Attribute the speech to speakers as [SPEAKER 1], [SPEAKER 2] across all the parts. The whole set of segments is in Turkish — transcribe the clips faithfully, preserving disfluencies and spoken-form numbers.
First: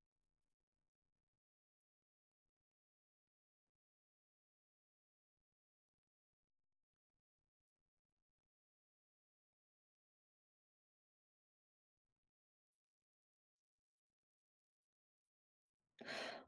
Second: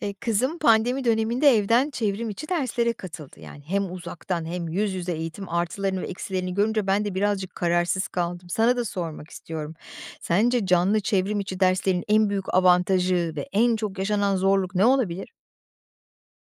[SPEAKER 1] Eee, kızım pandemi döneminde evden çevrim içi derslere katıldı. Yani hem uzaktan hem yüz yüze eğitim artılarını ve eksilerini görünce ben de birazcık kararsız kaldım. Sana da sormak istiyorum. Sence canlı çevrim içi derslerin en büyük avantajı ve en çok yaşanan zorluk ne olabilir?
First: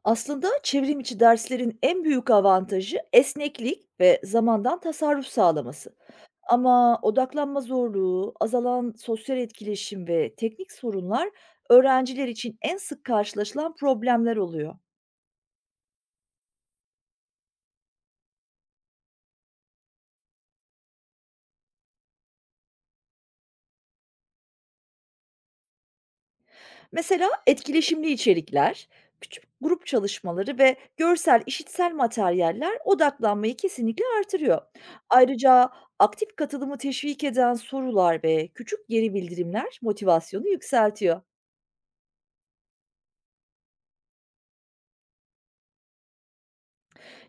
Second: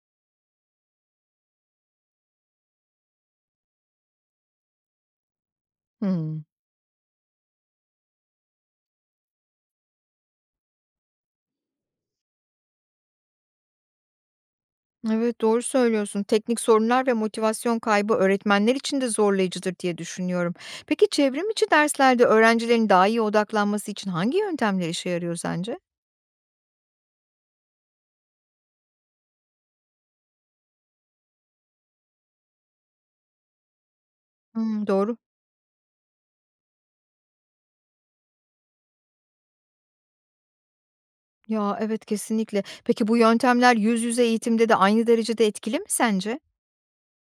[SPEAKER 2] Aslında çevrim içi derslerin en büyük avantajı esneklik ve zamandan tasarruf sağlaması.
[SPEAKER 1] Hmm.
[SPEAKER 2] Ama odaklanma zorluğu, azalan sosyal etkileşim ve teknik sorunlar öğrenciler için en sık karşılaşılan problemler oluyor.
[SPEAKER 1] Evet, doğru söylüyorsun. Teknik sorunlar ve motivasyon kaybı öğretmenler için de zorlayıcıdır diye düşünüyorum. Peki çevrim içi derslerde öğrencilerin daha iyi odaklanması için hangi yöntemler işe yarıyor sence?
[SPEAKER 2] Mesela etkileşimli içerikler, küçük grup çalışmaları ve görsel işitsel materyaller odaklanmayı kesinlikle artırıyor.
[SPEAKER 1] Hmm, doğru.
[SPEAKER 2] Ayrıca aktif katılımı teşvik eden sorular ve küçük geri bildirimler motivasyonu yükseltiyor.
[SPEAKER 1] Ya, evet, kesinlikle. Peki bu yöntemler yüz yüze eğitimde de aynı derecede etkili mi sence?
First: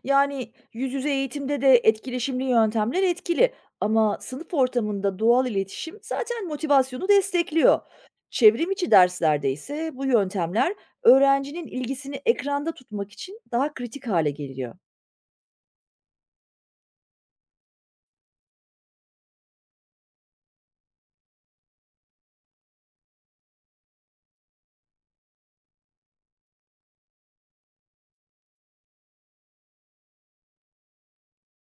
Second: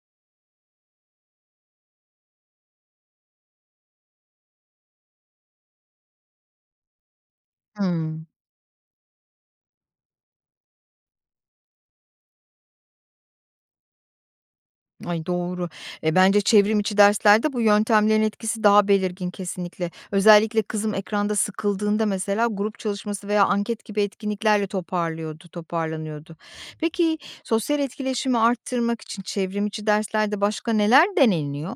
[SPEAKER 2] Yani, yüz yüze eğitimde de etkileşimli yöntemler etkili ama sınıf ortamında doğal iletişim zaten motivasyonu destekliyor.
[SPEAKER 1] Hımm.
[SPEAKER 2] Çevrim içi derslerde ise bu yöntemler öğrencinin ilgisini ekranda tutmak için daha kritik hale geliyor.
[SPEAKER 1] Ay, doğru. E, bence çevrim içi derslerde bu yöntemlerin etkisi daha belirgin kesinlikle. Özellikle kızım ekranda sıkıldığında mesela grup çalışması veya anket gibi etkinliklerle toparlıyordu, toparlanıyordu. Peki sosyal etkileşimi arttırmak için çevrim içi derslerde başka neler deneniyor?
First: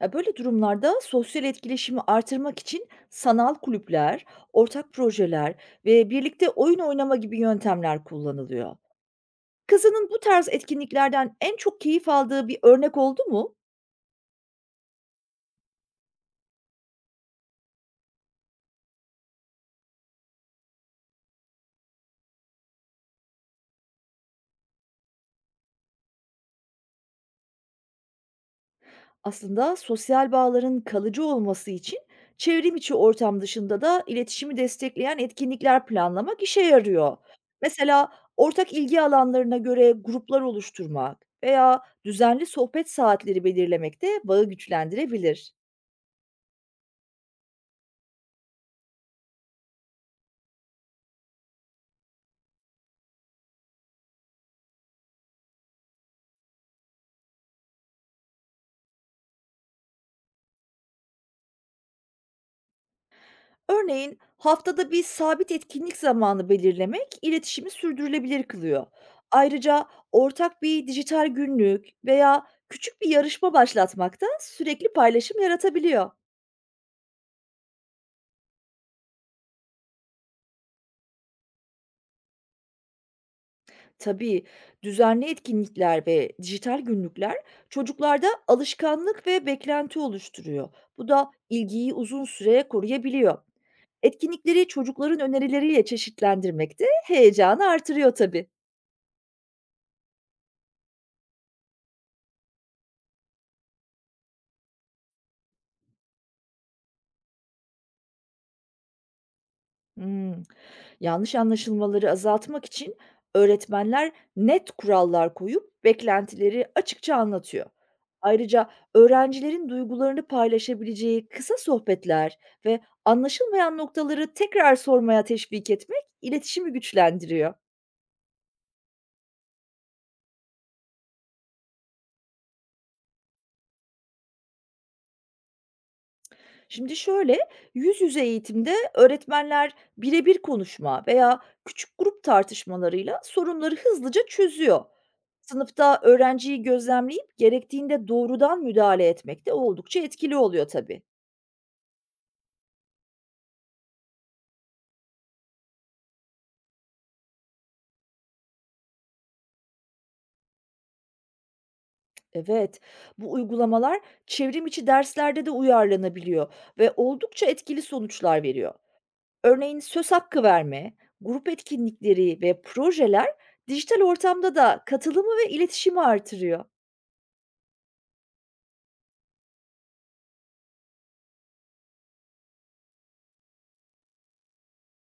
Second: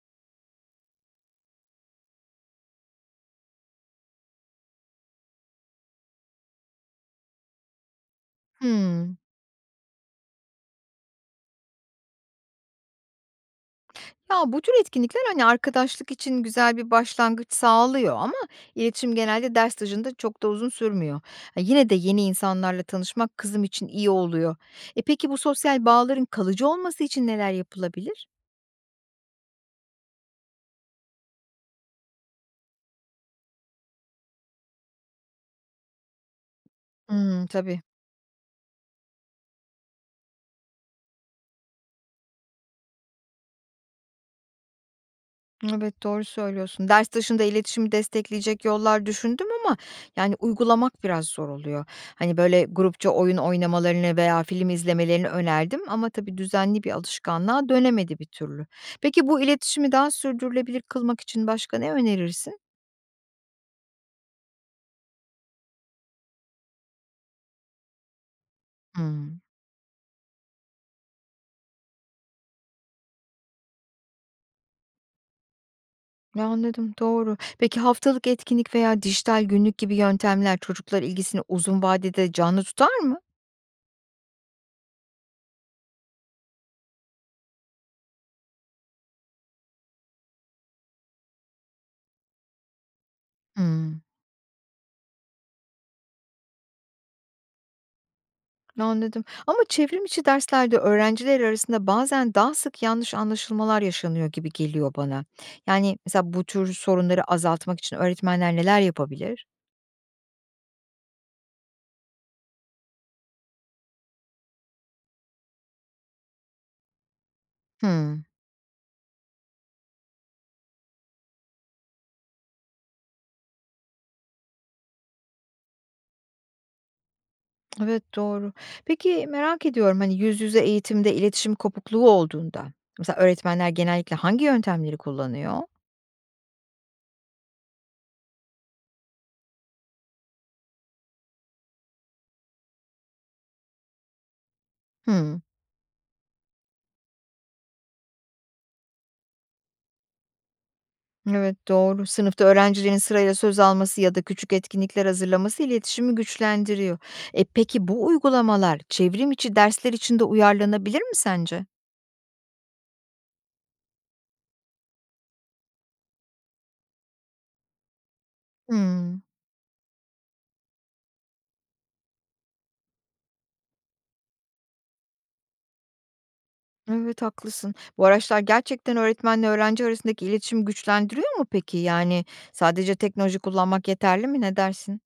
[SPEAKER 2] Ya, böyle durumlarda sosyal etkileşimi artırmak için sanal kulüpler, ortak projeler ve birlikte oyun oynama gibi yöntemler kullanılıyor.
[SPEAKER 1] Hımm.
[SPEAKER 2] Kızının bu tarz etkinliklerden en çok keyif aldığı bir örnek oldu mu?
[SPEAKER 1] Ya, bu tür etkinlikler, hani, arkadaşlık için güzel bir başlangıç sağlıyor ama iletişim genelde ders dışında çok da uzun sürmüyor. Ha, yine de yeni insanlarla tanışmak kızım için iyi oluyor. E, peki bu sosyal bağların kalıcı olması için neler yapılabilir?
[SPEAKER 2] Aslında sosyal bağların kalıcı olması için çevrim içi ortam dışında da iletişimi destekleyen etkinlikler planlamak işe yarıyor.
[SPEAKER 1] Hımm, tabii.
[SPEAKER 2] Mesela ortak ilgi alanlarına göre gruplar oluşturmak veya düzenli sohbet saatleri belirlemek de bağı güçlendirebilir.
[SPEAKER 1] Evet, doğru söylüyorsun. Ders dışında iletişimi destekleyecek yollar düşündüm ama yani uygulamak biraz zor oluyor. Hani böyle grupça oyun oynamalarını veya film izlemelerini önerdim ama tabii düzenli bir alışkanlığa dönemedi bir türlü. Peki bu iletişimi daha sürdürülebilir kılmak için başka ne önerirsin?
[SPEAKER 2] Örneğin haftada bir sabit etkinlik zamanı belirlemek iletişimi sürdürülebilir kılıyor.
[SPEAKER 1] Hmm,
[SPEAKER 2] Ayrıca ortak bir dijital günlük veya küçük bir yarışma başlatmak da sürekli paylaşım yaratabiliyor.
[SPEAKER 1] ya, anladım, doğru. Peki haftalık etkinlik veya dijital günlük gibi yöntemler çocuklar ilgisini uzun vadede canlı tutar mı?
[SPEAKER 2] Tabii, düzenli etkinlikler ve dijital günlükler çocuklarda alışkanlık ve beklenti oluşturuyor. Bu da ilgiyi uzun süre koruyabiliyor.
[SPEAKER 1] Hmm.
[SPEAKER 2] Etkinlikleri çocukların önerileriyle çeşitlendirmek de heyecanı artırıyor tabii.
[SPEAKER 1] Anladım ama çevrim içi derslerde öğrenciler arasında bazen daha sık yanlış anlaşılmalar yaşanıyor gibi geliyor bana. Yani mesela bu tür sorunları azaltmak için öğretmenler neler yapabilir?
[SPEAKER 2] Hımm. Yanlış anlaşılmaları azaltmak için öğretmenler net kurallar koyup beklentileri açıkça anlatıyor.
[SPEAKER 1] Hımm.
[SPEAKER 2] Ayrıca öğrencilerin duygularını paylaşabileceği kısa sohbetler ve anlaşılmayan noktaları tekrar sormaya teşvik etmek iletişimi güçlendiriyor.
[SPEAKER 1] Evet, doğru. Peki merak ediyorum, hani, yüz yüze eğitimde iletişim kopukluğu olduğunda mesela öğretmenler genellikle hangi yöntemleri kullanıyor?
[SPEAKER 2] Şimdi şöyle, yüz yüze eğitimde öğretmenler birebir konuşma veya küçük grup tartışmalarıyla sorunları hızlıca çözüyor.
[SPEAKER 1] Hımm.
[SPEAKER 2] Sınıfta öğrenciyi gözlemleyip gerektiğinde doğrudan müdahale etmek de oldukça etkili oluyor tabii.
[SPEAKER 1] Evet, doğru. Sınıfta öğrencilerin sırayla söz alması ya da küçük etkinlikler hazırlaması iletişimi güçlendiriyor. E peki bu uygulamalar çevrim içi dersler için de uyarlanabilir mi sence?
[SPEAKER 2] Evet, bu uygulamalar çevrim içi derslerde de uyarlanabiliyor ve oldukça etkili sonuçlar veriyor.
[SPEAKER 1] Hımm.
[SPEAKER 2] Örneğin söz hakkı verme, grup etkinlikleri ve projeler dijital ortamda da katılımı ve iletişimi artırıyor.
[SPEAKER 1] Evet, haklısın. Bu araçlar gerçekten öğretmenle öğrenci arasındaki iletişimi güçlendiriyor mu peki? Yani sadece teknoloji kullanmak yeterli mi? Ne dersin?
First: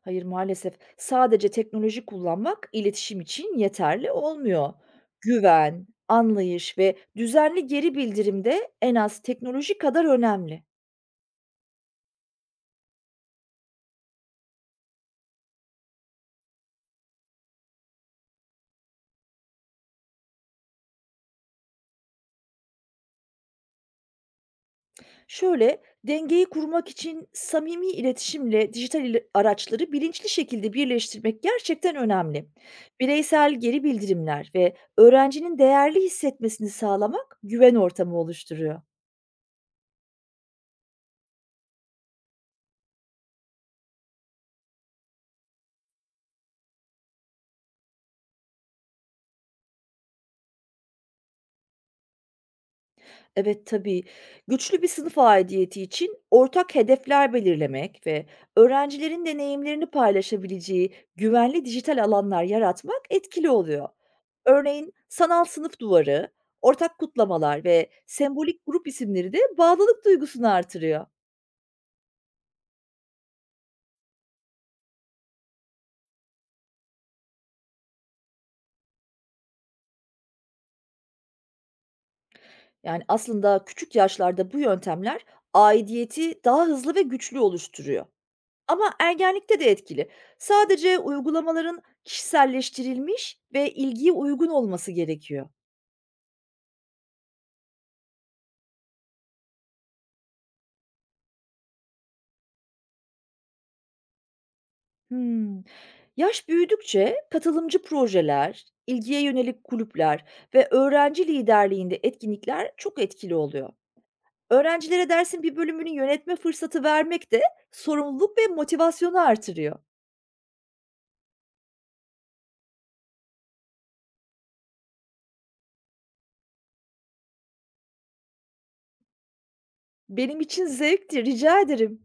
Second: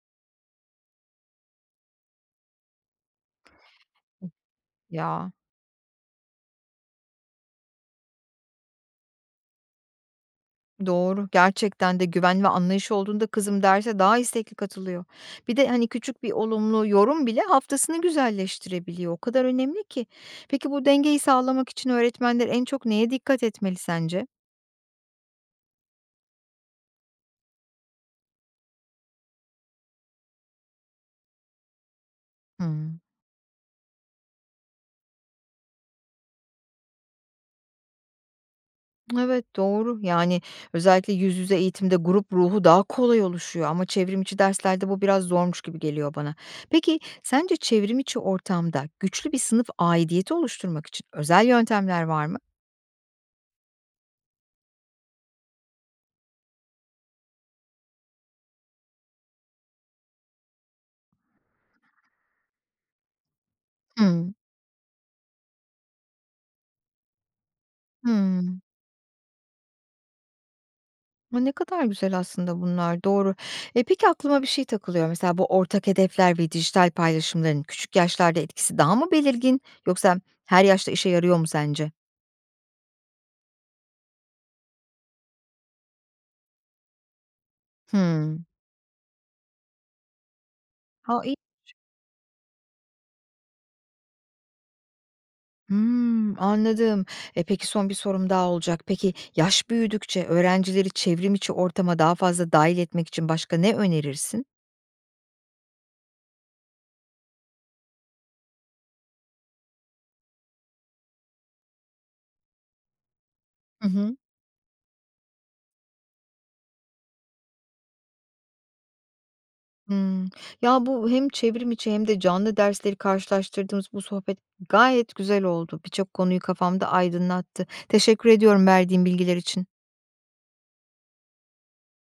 [SPEAKER 2] Hayır, maalesef. Sadece teknoloji kullanmak iletişim için yeterli olmuyor.
[SPEAKER 1] Ya.
[SPEAKER 2] Güven, anlayış ve düzenli geri bildirim de en az teknoloji kadar önemli.
[SPEAKER 1] Doğru. Gerçekten de güven ve anlayış olduğunda kızım derse daha istekli katılıyor. Bir de hani küçük bir olumlu yorum bile haftasını güzelleştirebiliyor. O kadar önemli ki. Peki bu dengeyi sağlamak için öğretmenler en çok neye dikkat etmeli sence?
[SPEAKER 2] Şöyle, dengeyi kurmak için samimi iletişimle dijital ile- araçları bilinçli şekilde birleştirmek gerçekten önemli.
[SPEAKER 1] Hmm.
[SPEAKER 2] Bireysel geri bildirimler ve öğrencinin değerli hissetmesini sağlamak güven ortamı oluşturuyor.
[SPEAKER 1] Evet, doğru. Yani özellikle yüz yüze eğitimde grup ruhu daha kolay oluşuyor ama çevrim içi derslerde bu biraz zormuş gibi geliyor bana. Peki sence çevrim içi ortamda güçlü bir sınıf aidiyeti oluşturmak için özel yöntemler var mı?
[SPEAKER 2] Evet, tabii. Güçlü bir sınıf aidiyeti için ortak hedefler belirlemek ve öğrencilerin deneyimlerini paylaşabileceği güvenli dijital alanlar yaratmak etkili oluyor.
[SPEAKER 1] Hmm.
[SPEAKER 2] Örneğin sanal sınıf duvarı, ortak kutlamalar ve
[SPEAKER 1] Hmm.
[SPEAKER 2] sembolik grup isimleri de bağlılık duygusunu artırıyor.
[SPEAKER 1] A, ne kadar güzel aslında bunlar, doğru. Eee, peki aklıma bir şey takılıyor. Mesela bu ortak hedefler ve dijital paylaşımların küçük yaşlarda etkisi daha mı belirgin yoksa her yaşta işe yarıyor mu sence?
[SPEAKER 2] Yani aslında küçük yaşlarda bu yöntemler aidiyeti daha hızlı ve güçlü oluşturuyor.
[SPEAKER 1] Hımm.
[SPEAKER 2] Ama ergenlikte de etkili. Sadece
[SPEAKER 1] Ha, iyi.
[SPEAKER 2] uygulamaların kişiselleştirilmiş ve ilgiye uygun olması gerekiyor.
[SPEAKER 1] Hımm, anladım. E, peki son bir sorum daha olacak. Peki yaş büyüdükçe öğrencileri çevrimiçi ortama daha fazla dahil etmek için başka ne önerirsin?
[SPEAKER 2] Hmm, Yaş büyüdükçe katılımcı projeler, ilgiye yönelik kulüpler ve öğrenci liderliğinde etkinlikler çok etkili oluyor.
[SPEAKER 1] Hı hı.
[SPEAKER 2] Öğrencilere dersin bir bölümünü yönetme fırsatı vermek de sorumluluk ve motivasyonu artırıyor.
[SPEAKER 1] Hmm. Ya, bu hem çevrim içi hem de canlı dersleri karşılaştırdığımız bu sohbet gayet güzel oldu. Birçok konuyu kafamda aydınlattı. Teşekkür ediyorum verdiğin bilgiler için.
[SPEAKER 2] Benim için zevkti, rica ederim.